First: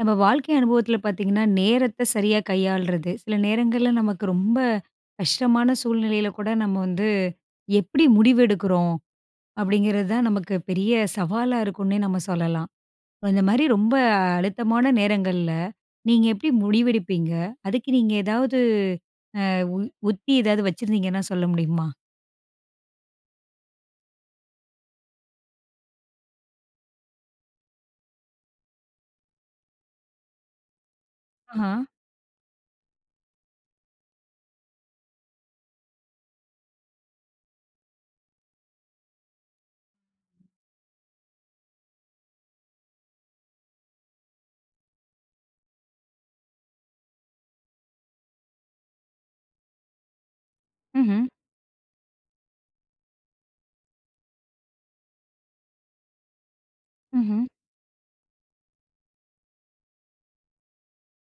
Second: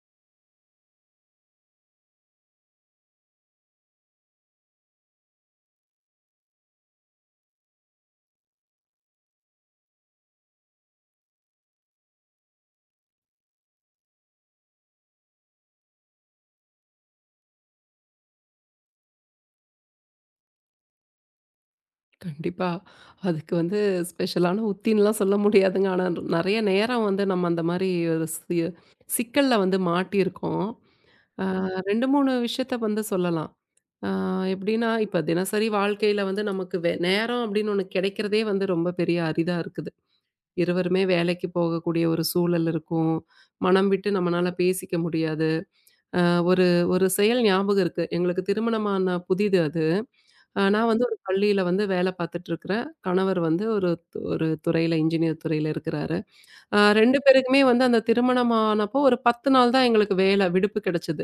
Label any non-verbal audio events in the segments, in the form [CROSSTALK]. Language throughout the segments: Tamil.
நம்ம வாழ்க்கை அனுபவத்துல பார்த்தீங்கன்னா, நேரத்த சரியா கையாள்றது. சில நேரங்கள்ல நமக்கு ரொம்ப கஷ்டமான சூழ்நிலையில கூட நம்ம எப்படி முடிவெடுக்கிறோம்? அப்படிங்கிறது தான் நமக்கு பெரிய சவாலா இருக்குன்னே நம்ம சொல்லலாம். இந்த மாரி ரொம்ப அழுத்தமான நேரங்கள்ல, நீங்க எப்படி முடிவெடுப்பீங்க? அதுக்கு நீங்க ஏதாவது உ உத்தி ஏதாவது வச்சிருந்தீங்கன்னா சொல்ல முடியுமா? கண்டிப்பா. அதுக்கு வந்து ஸ்பெஷலான உத்தின்லாம் சொல்ல முடியாதுங்க. ஆனா, நெறைய நேரம் வந்து நம்ம அந்த மாரி ஒரு சிக்கல்ல வந்து மாட்டியிருக்கோம். ஆ ஆஹா. 2, 3 விஷயத்த வந்து சொல்லலாம். ஆ எப்படின்னா, இப்ப தினசரி வாழ்க்கையில வந்து நமக்கு நேரம் அப்படின்னு ஒண்ணு கிடைக்கிறதே வந்து ரொம்ப பெரிய அரிதா இருக்குது. இருவருமே வேலைக்கு போகக்கூடிய ஒரு சூழல் இருக்கும். மனம் விட்டு நம்மனால பேசிக்க முடியாது. அ ஒரு ஒரு செயல் ஞாபகம் இருக்கு. எங்களுக்கு திருமணமான புதிது அது. நான் வந்து ஒரு ம்ஹ்ம். பள்ளியில வந்து வேலை பார்த்துட்டு இருக்கிறேன். கணவர் வந்து ஒரு துறையில இன்ஜினியர் துறையில இருக்கிறாரு. 2 ம்ஹ்ம். பேருக்குமே வந்து அந்த திருமணம் ஆனப்போ ஒரு 10 நாள் தான் எங்களுக்கு வேலை விடுப்பு கிடைச்சது.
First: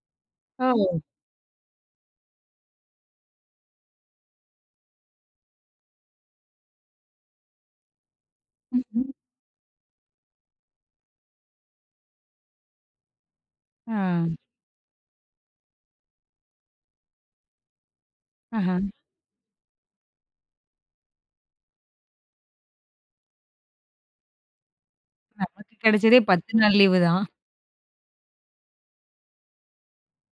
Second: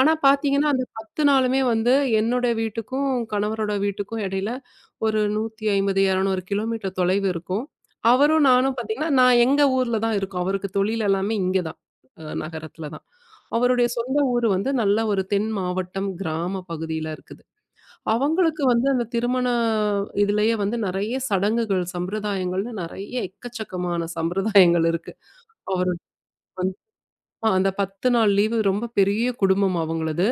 ஆனா பார்த்தீங்கன்னா, அந்த ஓ! 10 நாளுமே வந்து என்னோட வீட்டுக்கும், கணவரோட வீட்டுக்கும் இடையில ஒரு 150, 200 கிலோமீட்டர் தொலைவு இருக்கும். அவரும் நானும் ம்ஹ்ம். பார்த்தீங்கன்னா, நான் எங்க ஊர்ல தான் இருக்கோம். அவருக்கு தொழில் எல்லாமே இங்க தான். நகரத்துல தான். அவருடைய சொந்த ஆ. ஊர் வந்து நல்ல ஒரு தென் மாவட்டம், கிராம பகுதியில இருக்குது. அவங்களுக்கு ஆஹா. வந்து அந்த திருமண இதுலயே வந்து நெறைய சடங்குகள், சம்பிரதாயங்கள்னு நெறைய எக்கச்சக்கமான சம்பிரதாயங்கள் இருக்கு. நமக்கு அவருக்கு கிடைச்சதே 10 வந்து நாள் லீவு தான். அந்த 10 நாள் லீவு ரொம்ப பெரிய குடும்பம் அவங்களது.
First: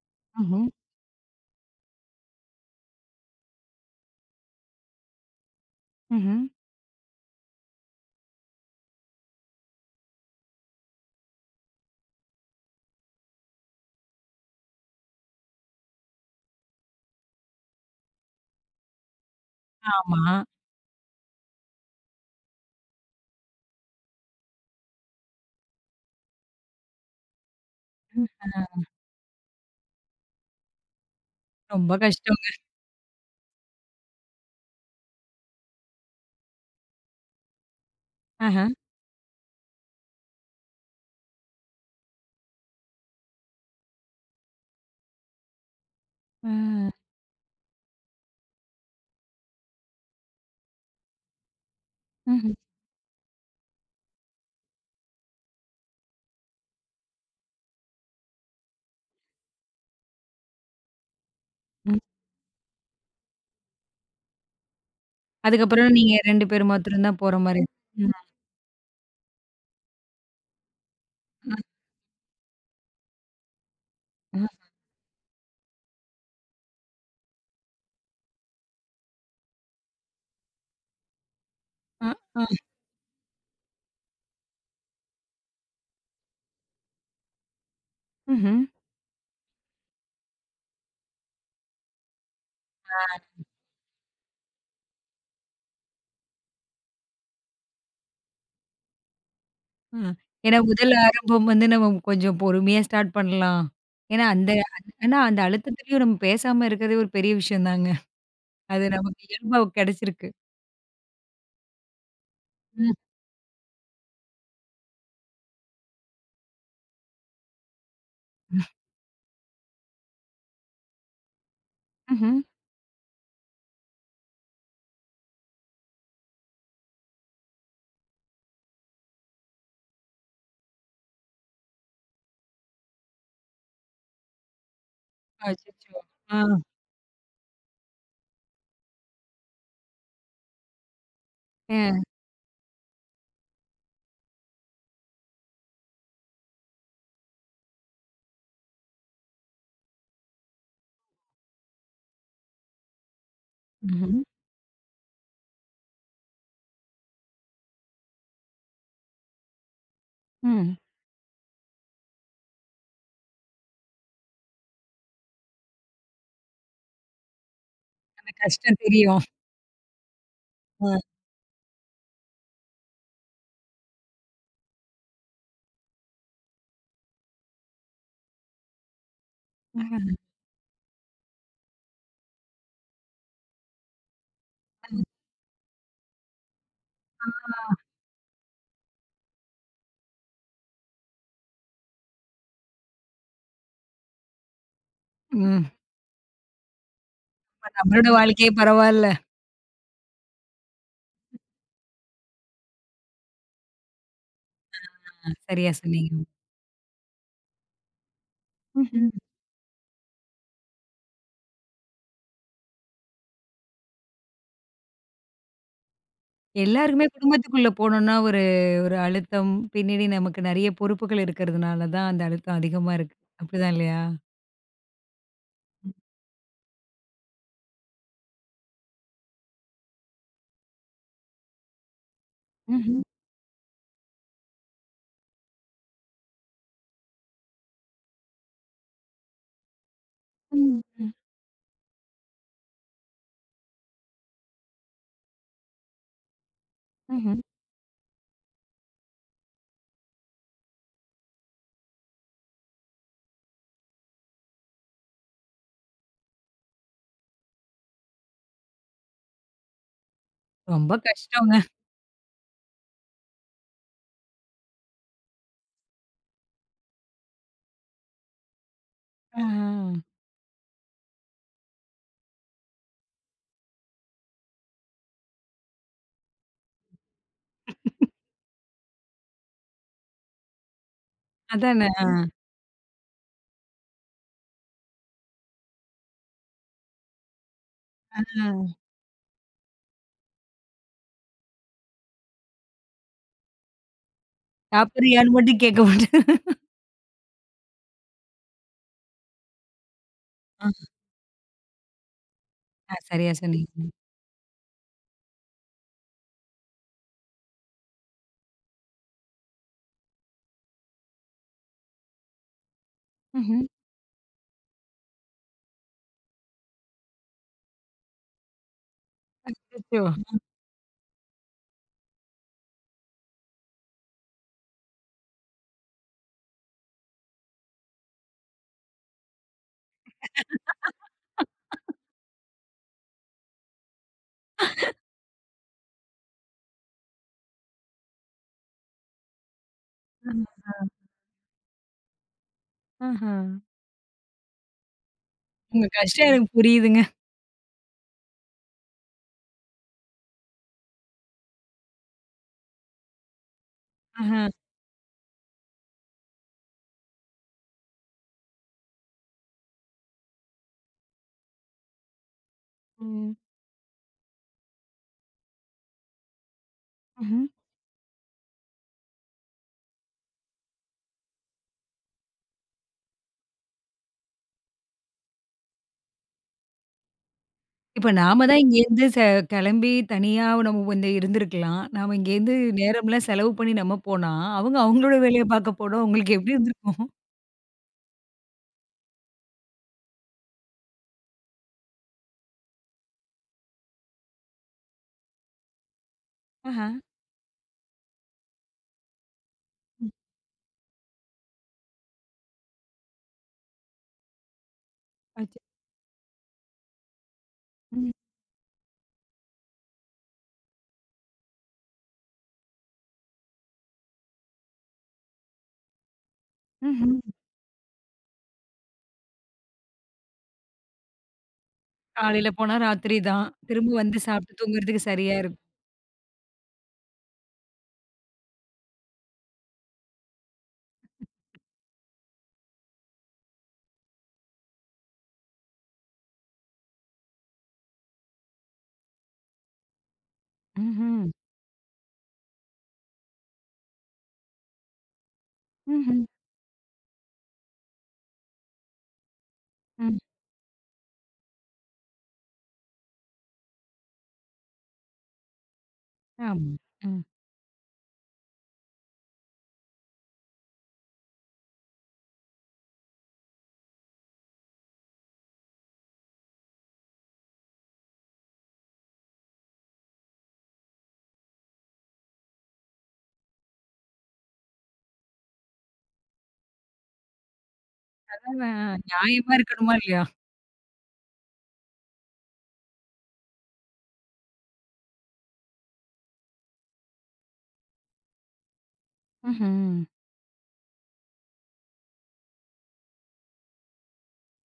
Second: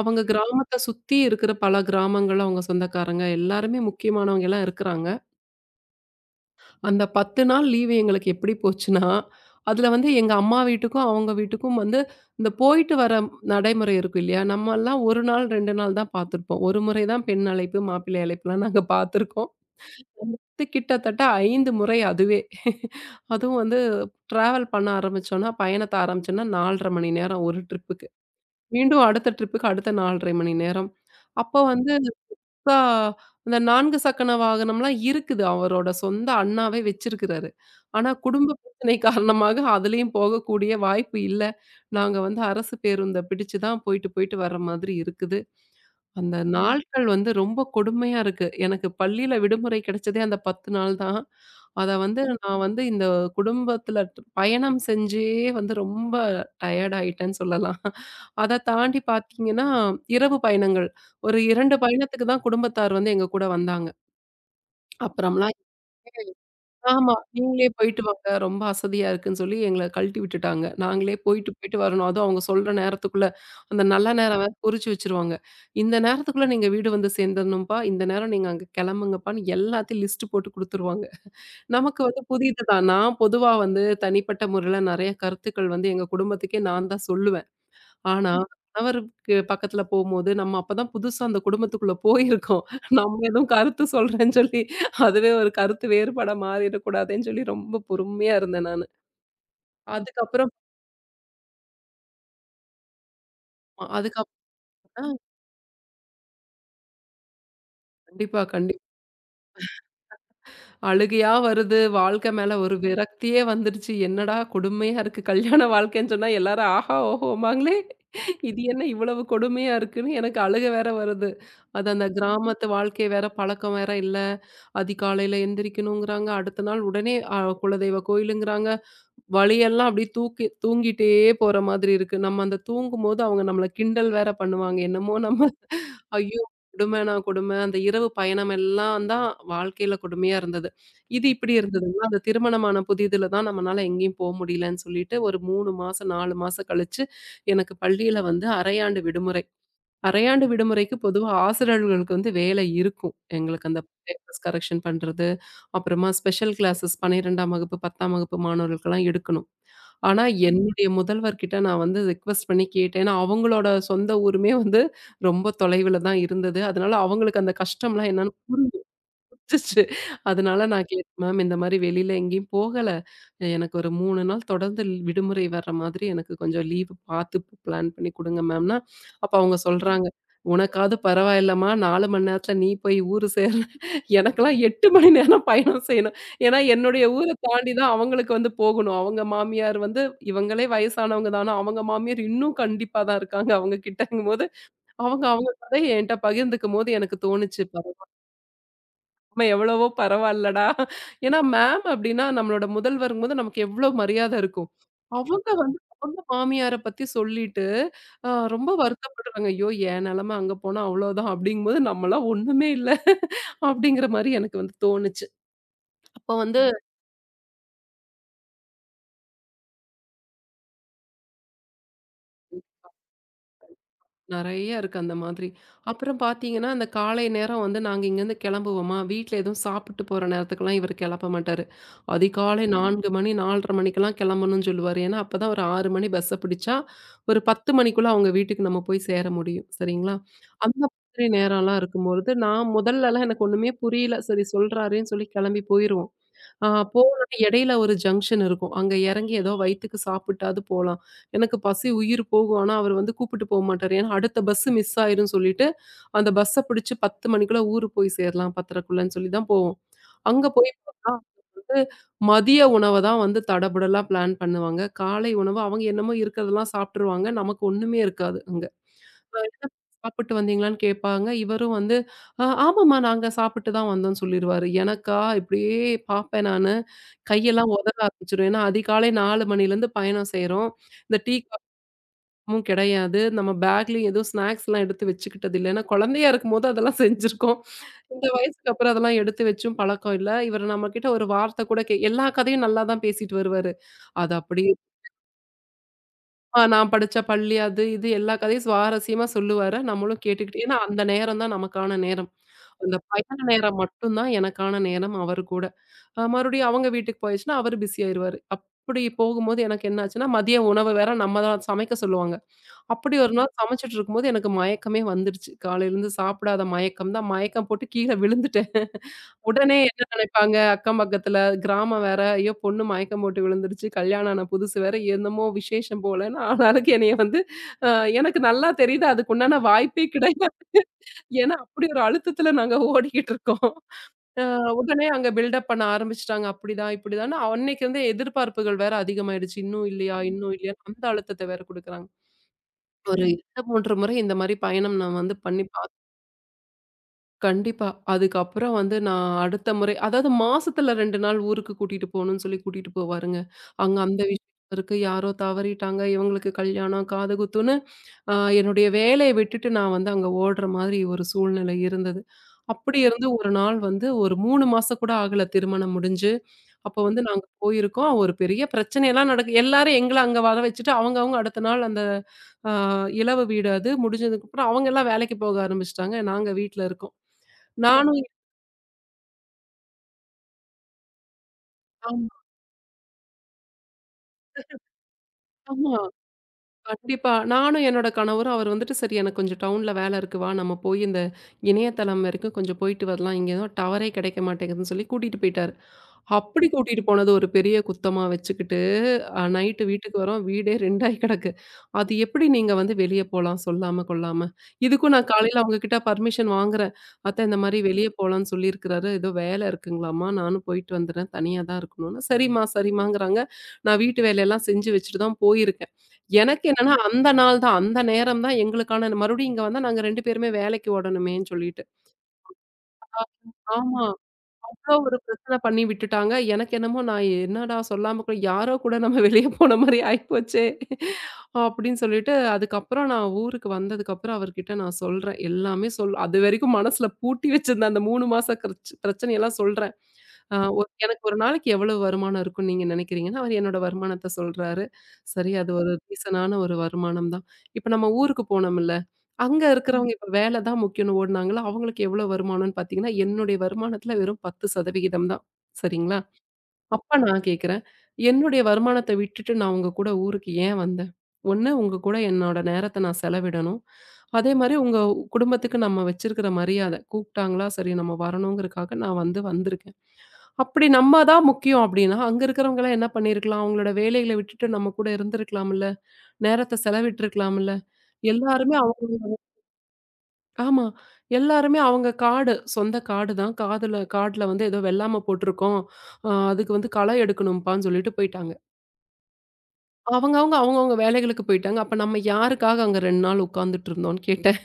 அவங்க ம்ஹ்ம். கிராமத்த சுத்தி இருக்கிற பல கிராமங்கள், அவங்க சொந்தக்காரங்க எல்லாருமே முக்கியமானவங்க எல்லாம் இருக்கிறாங்க. ம்ஹ்ம். அந்த 10 நாள் லீவு எங்களுக்கு எப்படி போச்சுன்னா, அதுல வந்து எங்க அம்மா வீட்டுக்கும், அவங்க வீட்டுக்கும் வந்து இந்த போயிட்டு வர நடைமுறை இருக்கும் இல்லையா? நம்மலாம் 1 நாள், 2 நாள் தான் பார்த்துருப்போம். ஒரு முறை தான் பெண் அழைப்பு, மாப்பிள்ளை அழைப்புலாம் நாங்க பார்த்துருக்கோம். ஆமா. இது கிட்டத்தட்ட 5 முறை அதுவே. அதுவும் வந்து ட்ராவல் பண்ண ஆரம்பிச்சோம்னா, பயணத்த ஆரம்பிச்சோம்னா 4 1/2 மணி நேரம் ஒரு ட்ரிப்புக்கு. மீண்டும் அடுத்த ட்ரிப்புக்கு அடுத்த 4 1/2 மணி நேரம். அப்போ ரொம்ப வந்து கஷ்டம். புதுசா அந்த 4 சக்கர வாகனம்லாம் இருக்குது. அவரோட சொந்த அண்ணாவே வச்சிருக்கிறாரு. ஆனா குடும்ப ஆஹா. பிரச்சனை காரணமாக அதுலயும் போகக்கூடிய வாய்ப்பு இல்ல. நாங்க வந்து அரசு பேருந்த பிடிச்சு தான் போயிட்டு, போயிட்டு வர மாதிரி இருக்குது. அந்த அ, நாட்கள் வந்து ரொம்ப கொடுமையா இருக்கு. எனக்கு பள்ளியில விடுமுறை கிடைச்சதே அந்த 10 நாள் தான். அத வந்து ம்ஹ்ம். நான் வந்து இந்த குடும்பத்தில பயணம் செஞ்சே வந்து ரொம்ப டயர்ட் ஆயிட்டேன்னு சொல்லலாம். அத தாண்டி பார்த்தீங்கன்னா, இரவு பயணங்கள். ஒரு 2 ம். பயணத்துக்கு தான் குடும்பத்தார் வந்து எங்க கூட வந்தாங்க. அப்புறம்லாம் அதுக்கப்புறம் நீங்க 2 பேர் மாத்திரம் ஆமா. தான் போற மாரி. "நீங்களே போயிட்டு ம். வாங்க. ரொம்ப அசதியா இருக்குன்னு" சொல்லி எங்கள கழட்டி விட்டுட்டாங்க. நாங்களே போயிட்டு, அ, போயிட்டு வரணும். அதுவும் அவங்க சொல்ற நேரத்துக்குள்ள, அந்த நல்ல அ, நேரம் வேற குறிச்சு வச்சுருவாங்க. "இந்த நேரத்துக்குள்ள நீங்க வீடு வந்து சேர்ந்துரணும்ப்பா. இந்த நேரம் நீங்க அங்க கிளம்புங்கப்பான்னு" எல்லாத்தையும் லிஸ்ட் போட்டு குடுத்துருவாங்க. நமக்கு அ, வந்து அ. புதிதுதான். நான் பொதுவா வந்து தனிப்பட்ட முறையில நெறைய கருத்துக்கள் வந்து எங்க குடும்பத்துக்கே நான் தான் சொல்லுவேன். ஆனா, ம்ஹ்ம். கணவருக்கு பக்கத்துல போம்போது, நம்ம அப்பதான் புதுசா அந்த குடும்பத்துக்குள்ள போயிருக்கோம். ஆ, நம்ம எதுவும் கருத்து சொல்றேன்னு சொல்லி, அதுவே ஒரு கருத்து வேறுபாடா மாறிடக்கூடாதுன்னு சொல்லி ரொம்ப பொறுமையா இருந்தேன் நானு. ஆ. அதுக்கப்புறம் ஏன்னா முதல் ஆரம்பம் வந்து நம்ம கொஞ்சம் பொறுமையா ஸ்டார்ட் பண்ணலாம். ஏன்னா அதுக்கப்புறம் அந்த அந்த ஆ ஆனா அந்த அழுத்தத்திலயும் நம்ம பேசாம இருக்கிறதே ஒரு பெரிய விஷயம் தாங்க. கண்டிப்பா, கண்டிப்பா. அது நமக்கு இயல்பா கெடைச்சிருக்கு. அழுகையா வருது. வாழ்க்கை மேல ஒரு ம். விரக்தியே வந்துருச்சு. என்னடா கொடுமையா இருக்கு. கல்யாண வாழ்க்கைன்னு சொன்னா எல்லாரும் ஆஹா, ஓஹோம்பாங்களே. இது என்ன இவ்வளவு கொடுமையா இருக்குன்னு எனக்கு அழுகை வேற வருது. அது அந்த ம்ஹ்ம். கிராமத்து வாழ்க்கை வேற, பழக்கம் வேற இல்ல. அதிகாலையில எந்திரிக்கணுங்கிறாங்க. அடுத்த நாள் உடனே குலதெய்வ கோயிலுங்கிறாங்க. வலியெல்லாம் அப்படியே தூக்கி தூங்கிட்டே போற மாதிரி இருக்கு. நம்ம அந்த தூங்கும்போது அவங்க நம்மள கிண்டல் வேற பண்ணுவாங்க. என்னமோ நம்ம அச்சச்சோ! ஆ. ஐயோ! கொடுமைனா கொடுமை. அந்த இரவு பயணம் எல்லாம் தான் வாழ்க்கையில கொடுமையா இருந்தது. இது இப்படி அ. இருந்ததுன்னா, அந்த திருமணமான புதிதில தான் நம்மனால எங்கேயும் முடியலன்னு சொல்லிட்டு, ஒரு 3 மாசம், 4 மாசம் கழிச்சு எனக்கு பள்ளியில வந்து அரையாண்டு விடுமுறை. அரையாண்டு விடுமுறைக்கு பொதுவா ஆசிரியர்களுக்கு வந்து வேலை இருக்கும். எங்களுக்கு அந்த ம்ஹ்ம். பேப்பர்ஸ் கரெக்ஷன் பண்றது, அப்புறமா ஸ்பெஷல் கிளாஸஸ் 12ஆம் வகுப்பு, 10ஆம் வகுப்பு மாணவர்களுக்கெல்லாம் எடுக்கணும். ஆனா ம். என்னுடைய முதல்வர்கிட்ட நான் வந்து ரிக்வெஸ்ட் பண்ணி கேட்டேன். ஏன்னா அவங்களோட சொந்த ஊருமே வந்து ரொம்ப தொலைவில தான் இருந்தது. அதனால அவங்களுக்கு அந்த கஷ்டம்லாம் அந்த என்னன்னு கஷ்டம் புரிஞ்சுது. தெரியும். அச்சச்சோ! அதனால நான் அ. கேட்டேன், மேம் இந்த மாரி வெளியில எங்கேயும் போகல. எனக்கு ஒரு 3 நாள் தொடர்ந்து விடுமுறை வர்ற மாதிரி எனக்கு கொஞ்சம் லீவ் பார்த்து பிளான் பண்ணி குடுங்க மேம்ன்னா, அப்ப அவங்க சொல்றாங்க, "உனக்காவது பரவாயில்லம்மா 4 மணி நேரத்துல நீ போய் ஊரு சேர எனக்கெல்லாம் 8 மணி நேரம் பயணம் செய்யணும்." ஏன்னா என்னுடைய ஊர தாண்டி தான் அவங்களுக்கு வந்து போகணும். அவங்க மாமியார் வந்து இவங்களே வயசானவங்க தான, அவங்க மாமியார் இன்னும் கண்டிப்பா தான் இருக்காங்க அவங்க கிட்டங்கும்போது, அவங்க அவங்க ம். கதைய என்ட்ட பகிர்ந்துக்கும்போது எனக்கு தோணுச்சு இப்ப நம்மளோட வாழ்க்கையே பரவால்ல. நம்ம எவ்வளவோ பரவாயில்லடா. ஏன்னா மேம் அப்டின்னா நம்மளோட முதல்வருங்கும்போது நமக்கு எவ்ளோ மரியாதை இருக்கும். அ அவங்க சரியா வந்து அவங்க சொன்னீங்க. மாமியார பத்தி சொல்லிட்டு அ ரொம்ப ம்ஹ்ம். ம். வருத்தப்படுறாங்க. ஐயோ! என் நெலம அங்க போனா அவ்ளோதான் அப்டிங்கும்போது நம்மலாம் ஒண்ணுமே இல்ல அப்டிங்கிற மாரி எனக்கு வந்து தோணுச்சு. அப்ப வந்து எல்லாருக்குமே குடும்பத்துக்குள்ள போனோம்னா ஒரு ஒரு அழுத்தம், பின்னாடி நமக்கு நெறைய பொறுப்புகள் இருக்கிறதுனால தான் அந்த அழுத்தம் அதிகமா இருக்கு. அப்படிதான் இல்லையா? நெறைய இருக்கு அந்த மாதிரி. அப்புறம் பார்த்தீங்கன்னா, அந்த காலை நேரம் வந்து நாங்க இங்கேருந்து கிளம்புவோமா, வீட்ல எதுவும் சாப்பிட்டு போற நேரத்துக்கெல்லாம் இவர் கெளப்ப மாட்டாரு. அதிகாலை ம்ஹ்ம். 4 மணி, 4:30 மணிக்கெல்லாம் கெளம்பணும்னு சொல்லுவாரு. ஏன்னா, அப்பதான் ஒரு 6 மணி பஸ்ஸ பிடிச்சா, ஒரு 10 மணிக்குள்ள அவங்க வீட்டுக்கு நம்ம போய் சேர முடியும். சரிங்களா? ம், அந்த ம், மாதிரி நேரம்லாம் இருக்கும்பொழுது, நான் முதல்லலாம் எனக்கு ஒண்ணுமே புரியல. சரி சொல்றாரேன்னு சொல்லி கெளம்பி போயிருவோம். ஆ போனோனே ம்ஹ்ம். இடையில ஒரு ஜங்ஷன் இருக்கும். அங்க இறங்கி ஏதோ வயித்துக்கு சாப்பிட்டாவது போலாம். எனக்கு பசி உயிர் போகும். ஆனா, அவரு வந்து கூப்பிட்டு போ மாட்டாரு. ஏன்னா, அடுத்த பஸ் மிஸ் ஆயிரும்னு சொல்லிட்டு, அந்த பஸ்ஸ பிடிச்சு 10 மணிக்குள்ள ஊரு போய் சேரலாம் 10:30க்குள்ளன்னு சொல்லி தான் போவோம். அங்க போய் ரொம்ப பார்த்தா கஷ்டங்க. வந்து மதிய உணவ தான் வந்து தடபுடலா பிளான் பண்ணுவாங்க. காலை உணவு அவங்க என்னமோ இருக்கிறதெல்லாம் சாப்பிட்டுருவாங்க. நமக்கு ஒண்ணுமே இருக்காது அங்க. அ ஆ. என்ன சாப்பிட்டு வந்தீங்களான்னு கேட்பாங்க. இவரும் வந்து ஆமாம்மா. நாங்க சாப்பிட்டு தான் வந்தோம்ன்னு சொல்லிருவாரு. எனக்கா இப்படியே பார்ப்பேன் நானு. கையெல்லாம் உதற ஆரம்பிச்சுரும். ஏன்னா, அதிகாலை 4 மணிலேருந்து பயணம் செய்றோம். இந்த டீ, அதானே. காஃபியும் கிடையாது. நம்ம பேக்லயும் எதுவும் ஸ்நாக்ஸ்லாம் எடுத்து வச்சுக்கிட்டது இல்ல. ஏன்னா, குழந்தையா இருக்கும்போது அதெல்லாம் செஞ்சிருக்கோம். இந்த வயசுக்கு ஆ. அப்புறம் அதெல்லாம் எடுத்து வச்சும் பழக்கம் இல்ல. இவர் நம்மகிட்ட ஒரு வார்த்தை கூட எல்லா கதையும் நல்லா தான் பேசிட்டு வருவாரு. அது அப்படி சாப்பிடுறியான்னு மட்டும் கேட்க மாட்டேன். ஆ நான் படிச்ச பள்ளி அது, இது எல்லா கதையும் சுவாரஸ்யமா சொல்லுவாரு. நம்மளும் கேட்டுக்கிட்டு ஏன்னா ஆ. அந்த நேரம் தான் நமக்கான நேரம். ஆ அந்த சரியா பயண நேரம் சொன்னீங்க. மட்டும் தான் எனக்கான நேரம் அவர் கூட. மறுபடியும் அவங்க வீட்டுக்கு போயாச்சுன்னா, அவரு பிஸி ஆயிருவாரு. அப்படி போகும்போது எனக்கு என்ன ஆச்சுன்னா, மதிய உணவு வேற நம்ம தான் சமைக்க சொல்லுவாங்க. அப்படி ஒரு நாள் ம்ஹ்ம். சமைச்சுட்டு இருக்கும்போது எனக்கு மயக்கமே வந்துடுச்சு. காலையிலேருந்து சாப்பிடாத மயக்கம் தான். மயக்கம் போட்டு கீழ விழுந்துட்டேன். உடனே அச்சச்சோ! என்ன நினைப்பாங்க, அக்கம் பக்கத்துல கிராமம் வேற, ஐயோ! பொண்ணு மயக்கம் போட்டு விழுந்துருச்சு. கல்யாணம் ஆன புதுசு வேற, என்னமோ விசேஷம் போலன்னு ஆளாளுக்கு என்னைய வந்து அ எனக்கு நல்லா தெரியுது அதுக்கு உண்டான வாய்ப்பே கிடையாது. ஏன்னா, அப்படி ஒரு அழுத்தத்துல நாங்க ஓடிக்கிட்டு இருக்கோம். அ உடனே அங்க பில்டப் பண்ண ஆரம்பிச்சுட்டாங்க. அப்படிதான், இப்படிதான்னு அன்னைக்கு வந்து எதிர்பார்ப்புகள் வேற அதிகமாயிடுச்சு. இன்னும் இல்லையா? ஆ. இன்னும் இல்லையான்னு அந்த அழுத்தத்த வேற குடுக்குறாங்க. ஒரு ஆஹா. 2, 3 முறை இந்த மாரி பயணம் நான் வந்து பண்ணி உங்க பாத்துட்டேன். கஷ்டம் எனக்கு புரியுதுங்க. கண்டிப்பா. அதுக்கப்புறம் வந்து நான் அடுத்த முறை அதாவது மாசத்துல 2 நாள் ஊருக்கு கூட்டிட்டு போணும்னு சொல்லி கூட்டிட்டு போவாருங்க. அங்க அந்த ஆஹா. விஷயம் இருக்கு. யாரோ தவறிட்டாங்க. இவங்களுக்கு கல்யாணம், காதுகுத்துன்னு அ என்னுடைய வேலைய விட்டுட்டு நான் வந்து அங்க ஓடுற மாதிரி ஒரு சூழ்நிலை இருந்தது. அப்படி இருந்து ம். ஒரு நாள் வந்து ஒரு 3 மாசம் கூட ஆகல திருமணம் முடிஞ்சு. அப்ப வந்து ம்ஹ்ம். நாங்க போயிருக்கோம். ஒரு பெரிய பிரச்சனைலாம் நடக்கு எல்லாரும் எங்கள அங்க வர வச்சுட்டு அவங்க அவங்க அடுத்த நாள் அந்த அ இலவு வீடு அது முடிஞ்சதுக்கப்புறம் அவங்கலாம் வேலைக்கு போக ஆரம்பிச்சுட்டாங்க. நாங்க வீட்ல இருக்கோம். இப்ப நானும் நாம தான் இங்கேருந்து ச கெளம்பி தனியா நம்ம வந்து இருந்திருக்கலாம். நாம ஆமா, இங்கேருந்து நேரம்லாம் செலவு பண்ணி நம்ம போனா, அவங்க அவங்களோட வேலைய பார்க்க ஆமா. போனா, உங்களுக்கு எப்படி இருந்திருக்கும்? கண்டிப்பா. நானும் என்னோட கணவரும் அவர் வந்துட்டு, "சரி எனக்கு கொஞ்சம் டவுன்ல வேலை இருக்கு. வா நம்ம போய் இந்த இணையதளம் வரைக்கும் கொஞ்சம் போயிட்டு வரலாம். இங்க எதுவும் டவரே கிடைக்க மாட்டேங்குதுன்னு" சொல்லி கூட்டிட்டு போயிட்டாரு. அப்படி ஆஹா. கூட்டிட்டு போனது ஒரு பெரிய குத்தமா வச்சுக்கிட்டு, நைட்டு ம். வீட்டுக்கு வரோம். வீடே 2 ஆயி கிடக்கு. அது எப்படி நீங்க வந்து வெளிய போலாம் சொல்லாம கொள்ளாம? இதுக்கும் நான் அச்சோ! காலையில அவங்ககிட்ட பர்மிஷன் வாங்குறேன். "அத்த இந்த மாரி வெளிய ம். போலான்னு சொல்லியிருக்கிறாரு. ஏதோ வேலை இருக்குங்களாம்மா. நானும் போயிட்டு வந்துடுறேன். தனியா தான் இருக்கணும்னு." "சரிம்மா, சரிம்மாங்கிறாங்க." நான் வீட்டு வேலையெல்லாம் செஞ்சு வச்சுட்டு தான் போயிருக்கேன். எனக்கு என்னன்னா, ம்ஹ்ம். அந்த நாள் தான், அந்த நேரம் தான் எங்களுக்கான மறுபடியும் இங்க வந்தா நாங்க 2 பேருமே வேலைக்கு ஓடணுமேன்னு சொல்லிட்டு. காலையில போனா ராத்திரி தான். திரும்ப ஆமா. வந்து சாப்பிட்டு அவ்ளோ தூங்குறதுக்கு ஒரு சரியா பிரச்சனை இருக்கும். பண்ணி விட்டுட்டாங்க. எனக்கு என்னமோ நான் என்னடா சொல்லாம கூட யாரோ கூட நம்ம வெளிய போன மாரி ஆயிப்போச்சே! அப்படின்னு சொல்லிட்டு அதுக்கப்புறம் நான் ஊருக்கு வந்ததுக்கப்புறம் அவர்கிட்ட நான் சொல்றேன். எல்லாமே சொல் அதுவரைக்கும் மனசுல பூட்டி வச்சிருந்த அந்த 3 மாச பிரச்சனையெல்லாம் சொல்றேன். அ ஒரு ம்ஹ்ம். எனக்கு ஒரு நாளைக்கு எவ்வளவு வருமானம் இருக்கும்ன்னு நீங்க நினைக்கிறீங்கன்னா, அவர் என்னோட வருமானத்த சொல்றாரு. சரி அது ஒரு ம்ஹ்ம். டீசென்டான ஒரு வருமானம் தான். இப்ப நம்ம ஊருக்கு போனோம்ல. அங்க ம். இருக்கிறவங்க ம். இப்ப வேல தான் முக்கியம்னு ஓடுனாங்களா, அவங்களுக்கு எவ்ளோ வருமானம்னு பார்த்தீங்கன்னா, என்னுடைய வருமானத்துல வெறும் 10% தான். சரிங்களா? ஆமா. அப்ப ம். நான் கேட்கிறேன், என்னுடைய வருமானத்த விட்டுட்டு நான் உங்க கூட ஊருக்கு ஏன் வந்தேன்? ஒண்ணு உங்க கூட என்னோட நேரத்த நான் செலவிடணும். அதே மாரி உங்க குடும்பத்துக்கு நம்ம வச்சிருக்கிற மரியாத. கூப்பிட்டாங்களா, சரி நம்ம வரணுங்கிறக்காக நான் வந்து வந்திருக்கேன். அப்படி நம்ம தான் முக்கியம் அப்படின்னா, அங்க இருக்கிறவங்கலாம் என்ன பண்ணியிருக்கலாம்? அவங்களோட வேலைகள விட்டுட்டு நம்ம கூட இருந்திருக்கலாம்ல்ல. நேரத்த செலவிட்டுருக்கலாம்ல்ல. அதான் எல்லாருமே நியாயமா இருக்கணுமா இல்லையா? ஆமா. எல்லாருமே அவங்க காடு, சொந்த காடு தான். காதுல காட்ல வந்து ஏதோ வெள்ளாமை போட்டிருக்கோம். அதுக்கு வந்து களை எடுக்கணும்ப்பான்னு சொல்லிட்டு போயிட்டாங்க. ம்ஹ்ம். அவங்கவங்க, அவங்கவங்க வேலைகளுக்கு போயிட்டாங்க. அப்ப நம்ம யாருக்காக அங்க 2 நாள் உட்காந்துட்டு இருந்தோம்ன்னு கேட்டேன்.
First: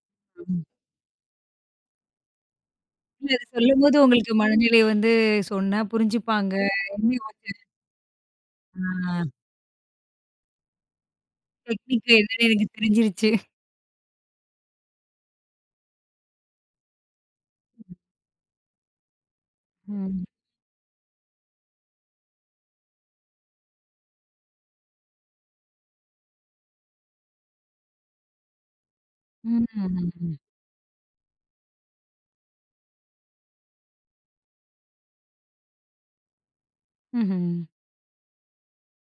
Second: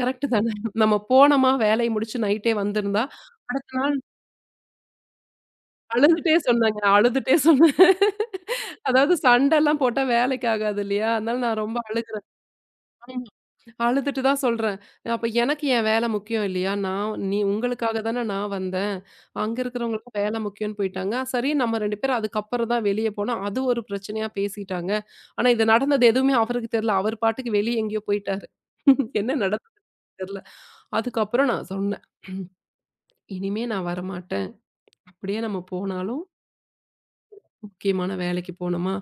கரெக்ட் தானே. ம். நம்ம போனோமா வேலைய முடிச்சு நைட்டே வந்திருந்தா, இல்ல அது அடுத்த சொல்லும்போது நாள் உங்களுக்கு மனநிலை சொன்னா அழுதுட்டே புரிஞ்சுப்பாங்க. சொன்னாங்க. அழுதுட்டே [UNINTELLIGIBLE] சொன்னேன். ஆ அதாவது சண்டைலாம் போட்டா வேலைக்கு ஆகாது இல்லையா? அதனால நான் ரொம்ப டெக்னிக் அழுகுறேன். என்னன்னு எனக்கு தெரிஞ்சிருச்சு. அழுதுட்டு தான் சொல்றேன். அப்ப எனக்கு என் வேலை முக்கியம் இல்லையா? நான் நீ உங்களுக்காக தானே நான் வந்தேன். அங்க இருக்கிறவங்களுக்கு ம். வேலை முக்கியம்னு போயிட்டாங்க. சரி நம்ம 2 பேரும் அதுக்கப்புறம் தான் வெளிய போனோம். அது ஒரு பிரச்சனையா பேசிட்டாங்க. ஆனா இது நடந்தது எதுவுமே அவருக்கு தெரியல. அவர் பாட்டுக்கு வெளிய எங்கேயோ போயிட்டாரு. [LAUGHS] என்ன நடந்தது ம். தெரியல. அதுக்கப்புறம் நான் சொன்னேன். [CLEARS THROAT] இனிமே நான் வரமாட்டேன். அப்படியே நம்ம போனாலும் ம்ஹ்ம். முக்கியமான வேலைக்கு போனோமா,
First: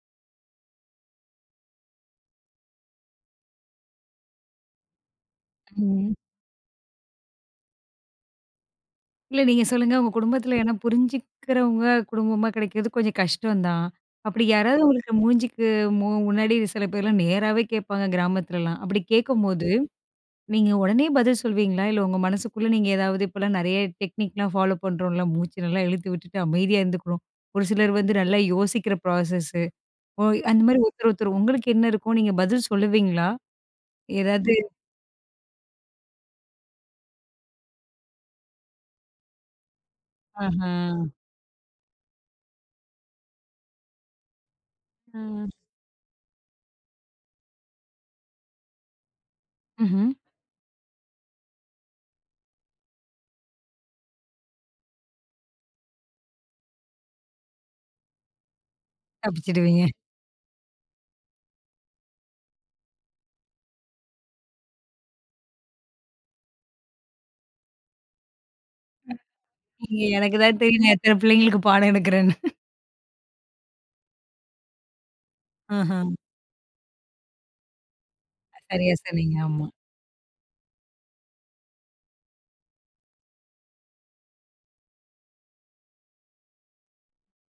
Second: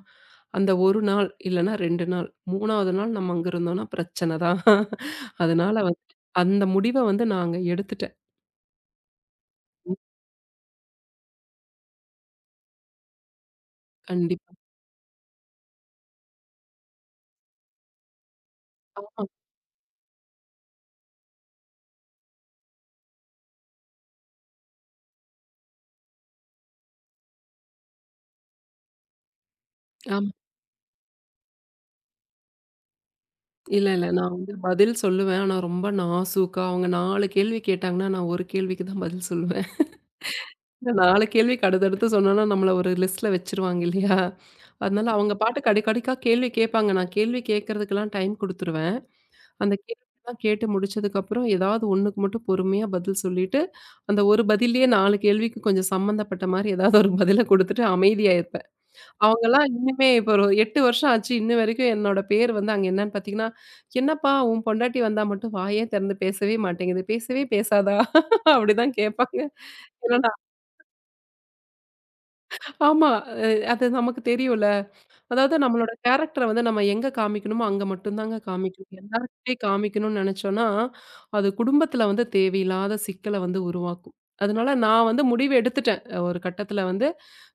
அந்த 1 நாள் இல்லன்னா 2 நாள், 3வது நாள் நம்ம அங்க இருந்தோம்னா பிரச்சனை தான். அதனால வந்து ம். அந்த முடிவ வந்து நாங்க எடுத்துட்டேன். இல்ல நீங்க சொல்லுங்க, ம். உங்க குடும்பத்துல ஏன்னா புரிஞ்சுக்கிறவங்க குடும்பமா கிடைக்கிறது கொஞ்சம் கஷ்டம் தான். அப்படி கண்டிப்பா. யாராவது உங்களுக்கு மூஞ்சிக்கு முன்னாடி சில பேர்லாம் நேராவே கேட்பாங்க கிராமத்துலலாம். அப்படி ஆமா, கேட்கும்போது, நீங்க உடனே பதில் சொல்வீங்களா? இல்ல உங்க மனசுக்குள்ள நீங்க ஏதாவது இப்பலாம் நெறைய டெக்னிக்லாம் ஃபாலோ பண்றோம்ல, மூச்சு நல்லா இழுத்து விட்டுட்டு அமைதியா இருந்துக்கணும். ஒரு சிலர் வந்து நல்லா யோசிக்கிற ப்ராசஸ்ஸு. ஓ ஆமா. அந்த மாரி ஒருத்தர் ஒருத்தர் உங்களுக்கு என்ன இருக்கும்? நீங்க பதில் சொல்லுவீங்களா? இல்ல, இல்ல. நான் ஏதாவது வந்து பதில் சொல்லுவேன். ஆனா ரொம்ப நாசூக்கா அவங்க 4 கேள்வி கேட்டாங்கன்னா, நான் 1 கேள்விக்கு தான் பதில் சொல்லுவேன். ஆஹா. இந்த 4 கேள்விக்கு அடுத்தடுத்து சொன்னோம்னா, நம்மள ஒரு லிஸ்ட்ல வச்சுருவாங்க இல்லையா? அதனால ஆ. அவங்க பாட்டுக்கு அடிக்கடிக்கா கேள்வி கேட்பாங்க. நான் கேள்வி கேட்கறதுக்கெல்லாம் டைம் குடுத்துருவேன். அந்த ம்ஹ்ம். கேள்விலாம் கேட்டு முடிச்சதுக்கப்புறம், ஏதாவது ஒண்ணுக்கு மட்டும் பொறுமையா பதில் சொல்லிட்டு, அந்த ஒரு பதில்லயே 4 கேள்விக்கு கொஞ்சம் சம்மந்தப்பட்ட மாரி ஏதாவது ஒரு பதில குடுத்துட்டு அமைதியா இருப்பேன். அவங்கலாம் தப்பிச்சுடுவீங்க. இன்னுமே இப்போ ஒரு 8 வருஷம் ஆச்சு. இன்ன வரைக்கும் என்னோட பேர் வந்து அங்க என்னன்னு பார்த்தீங்கன்னா, "என்னப்பா உன் பொண்டாட்டி வந்தா மட்டும் வாயே திறந்து பேசவே மாட்டேங்குது. பேசவே பேசாதா?" அப்படிதான் கேட்பாங்க. நீங்க ஏன்னா எனக்கு தான் தெரியும் நான் எத்தன பிள்ளைங்களுக்கு பாடம் எடுக்கிறேன்னு. ஆமா. அது நமக்கு தெரியும்ல. அதாவது நம்மளோட ஆஹா. கேரக்டர வந்து நம்ம எங்க காமிக்கணுமோ, அங்க மட்டும் தாங்க சரியா காமிக்கணும். சொன்னீங்க. எல்லார்கிட்டயும் ஆமா. காமிக்கணும்னு நெனச்சோம்னா, அது குடும்பத்துல வந்து தேவையில்லாத சிக்கல வந்து உருவாக்கும். அதனால நான் வந்து முடிவு எடுத்துட்டேன். ஒரு கட்டத்துல வந்து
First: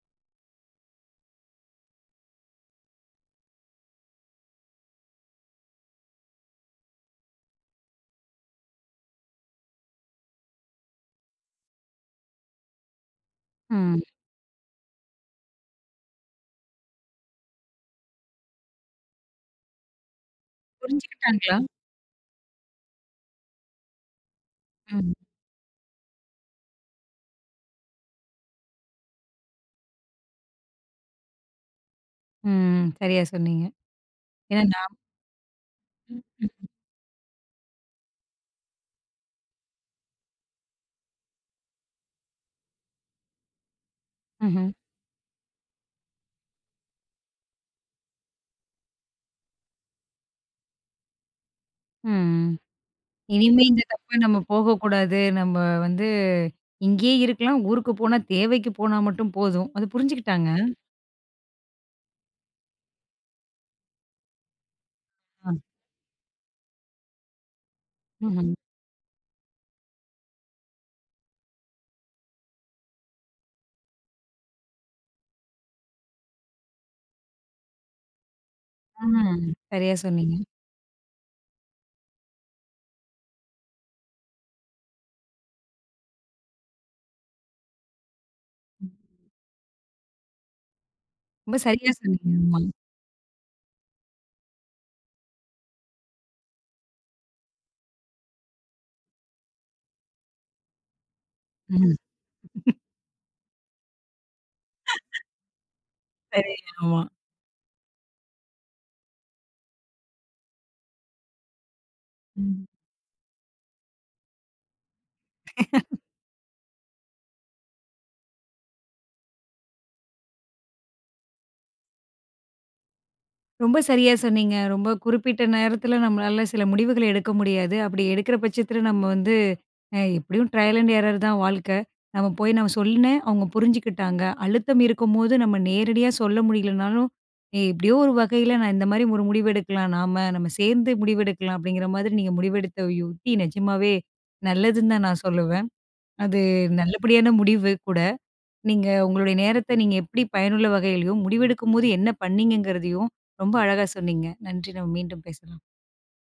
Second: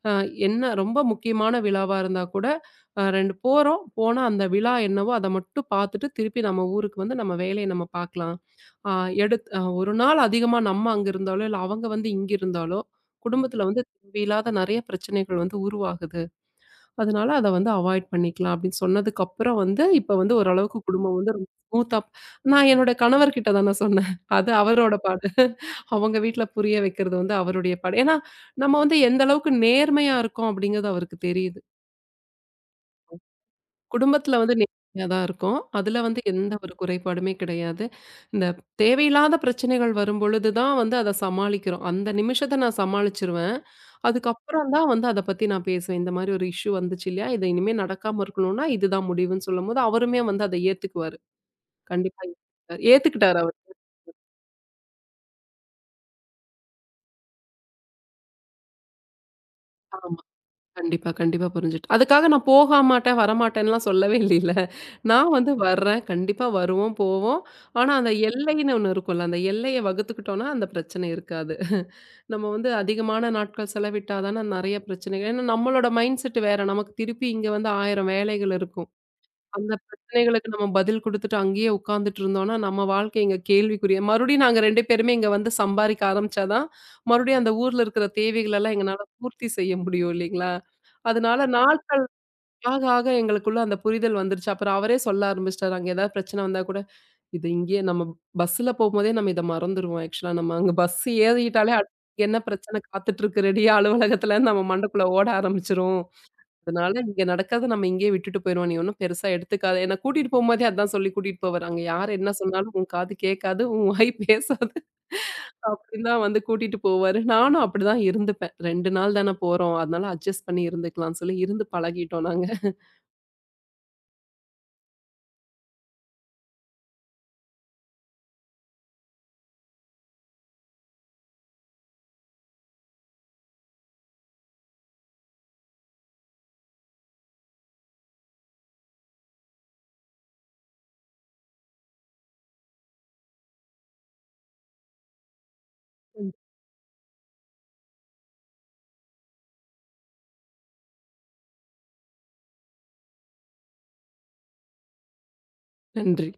அ என்ன ரொம்ப முக்கியமான விழாவா இருந்தா கூட, 2 போறோம். போனா அந்த விழா என்னவோ அத மட்டும் பாத்துட்டு, திருப்பி நம்ம ஊருக்கு வந்து நம்ம வேலைய நம்ம பாக்கலாம். அ எடுத் அ ஒரு நாள் அதிகமா நம்ம அங்க இருந்தாலோ, இல்ல அவங்க வந்து இங்க இருந்தாலோ, குடும்பத்துல வந்து ம். தேவையில்லாத நெறைய பிரச்சனைகள் வந்து உருவாகுது. அதனால அத வந்து அவாய்ட் பண்ணிக்கலாம் அப்படின்னு சொன்னதுக்கப்புறம் வந்து, இப்ப வந்து ஓரளவுக்கு குடும்பம் வந்து ரொம்ப புரிஞ்சுக்கிட்டாங்களா? ஸ்மூத்தா நான் என்னோட கணவர்கிட்ட தான சொன்னேன். அது அவரோட ம். பாடு. அவங்க வீட்ல புரிய வைக்கிறது வந்து அவருடைய பாடு. ஏன்னா, நம்ம வந்து எந்த அளவுக்கு நேர்மையா இருக்கோம் அப்படிங்கிறது அவருக்கு தெரியுது. ம். சரியா சொன்னீங்க. குடும்பத்துல வந்து ஏன்னா நானும் நேர்மையா தான் இருக்கும். அதுல வந்து எந்த ஒரு குறைபாடுமே கிடையாது. இந்த தேவையில்லாத பிரச்சனைகள் வரும்பொழுது தான் வந்து அத சமாளிக்கிறோம். அந்த நிமிஷத்த நான் சமாளிச்சுருவேன். ம்ஹ்ம். அதுக்கப்புறம் தான் வந்து அத பத்தி நான் பேசுவேன். இந்த மாரி ஒரு இஷ்யூ வந்துச்சு இல்லையா? இது இனிமே நடக்காம இருக்கணும்னா இதுதான் முடிவுன்னு சொல்லும்போது, அவருமே வந்து அத ஏத்துக்குவாரு. கண்டிப்பா ம். ஏத்துக்கிட்டாரு. ஏத்துக்கிட்டாரு அவரு. இனிமே இந்த தப்பு நம்ம போகக்கூடாது. நம்ம வந்து இங்கேயே இருக்கலாம். ஊருக்கு போனா தேவைக்கு போனா மட்டும் போதும். அது ஆமா. புரிஞ்சுக்கிட்டாங்க? கண்டிப்பா, கண்டிப்பா புரிஞ்சுட்டு. அதுக்காக நான் போக மாட்டேன், வரமாட்டேன்லாம் சொல்லவே இல்லைல்ல. நான் ஆ. வந்து வர்றேன். கண்டிப்பா வருவோம், போவோம். ஆனா அந்த ம்ஹ்ம். எல்லைன்னு ஒண்ணு இருக்கும்ல, அந்த எல்லைய வகுத்துக்கிட்டோம்னா அந்த பிரச்சனை இருக்காது. நம்ம வந்து அதிகமான நாட்கள் செலவிட்டா தானே நெறைய பிரச்சனைகள் ஏன்னா நம்மளோட மைண்ட் செட் வேற. நமக்கு திருப்பி இங்க வந்து 1000 வேலைகள் இருக்கும். ம். அந்த சரியா சொன்னீங்க. பிரச்சனைகளுக்கு நம்ம பதில் குடுத்துட்டு அங்கேயே உட்கார்ந்துட்டு இருந்தோம்னா, நம்ம வாழ்க்கை இங்க கேள்விக்குரிய மறுபடியும் நாங்க 2 பேருமே இங்க வந்து சம்பாரிக்க ஆரம்பிச்சா தான், மறுபடியும் அந்த ஊர்ல இருக்கிற தேவைகள் எல்லாம் எங்கனால பூர்த்தி செய்ய முடியும் இல்லைங்களா? அதனால ரொம்ப சரியா நாட்கள் சொன்னீங்க. ஆமா. ஆக எங்களுக்குள்ள அந்த புரிதல் வந்துருச்சு. அப்புறம் அவரே சொல்ல ஆரம்பிச்சுட்டாரு. அங்க ஏதாவது பிரச்சனை வந்தா கூட, "இது இங்கேயே நம்ம பஸ்ஸுல போகும்போதே நம்ம இத மறந்துருவோம் ஆக்சுவலா. நம்ம அங்க பஸ் ஏறிட்டாலே ம். அடுத்து என்ன பிரச்சனை காத்துட்டு இருக்கு ரெடியா அலுவலகத்துலன்னு நம்ம மண்டைக்குள்ள ஓட ஆரம்பிச்சுரும்." சரி. அதனால ஆமா. இங்க நடக்கிறத நம்ம இங்கேயே விட்டுட்டு போயிருவோம். நீ ஒண்ணும் பெருசா எடுத்துக்காத. என்ன கூட்டிட்டு போம்போதே அதான் சொல்லி கூட்டிட்டு போவாரு. அங்க யார் என்ன ம். சொன்னாலும் உன் காது கேட்காது, உன் வாய் [LAUGHS] பேசாது. அப்படின்னு தான் வந்து கூட்டிட்டு போவாரு. நானும் அப்படிதான் இருந்துப்பேன். 2 நாள் தானே போறோம். அதனால அட்ஜஸ்ட் பண்ணி இருந்துக்கலாம்னு சொல்லி இருந்து பழகிட்டோம் நாங்க. ரொம்ப சரியா சொன்னீங்க. ரொம்ப குறிப்பிட்ட நேரத்தில நம்மளால சில முடிவுகள எடுக்க முடியாது. அப்படி எடுக்கிற பட்சத்தில நம்ம வந்து அ எப்படியும் ட்ரையல் அண்ட் எரர் தான் வாழ்க்க. நம்ம போய் நான் சொன்னேன், அவங்க புரிஞ்சுக்கிட்டாங்க. அழுத்தம் இருக்கும்போது நம்ம நேரடியா சொல்ல முடியலனாலும், "ஏ எப்படியோ ஒரு வகையில நான் இந்த மாரி ஒரு முடிவு எடுக்கலாம் நாம. நம்ம சேர்ந்து முடிவெடுக்கலாம்." அப்படிங்கிற மாதிரி நீங்க முடிவெடுத்த யுக்தி நிஜமாவே நல்லதுன்னு தான் நான் சொல்லுவேன். அது நல்லபடியான முடிவு கூட. நீங்க உங்களுடைய நேரத்த நீங்க எப்படி பயனுள்ள வகையிலயும், முடிவெடுக்கும்போது என்ன பண்ணீங்கங்கிறதையும் ரொம்ப அழகா சொன்னீங்க. நன்றி. நம்ம மீண்டும் பேசலாம். நன்றி.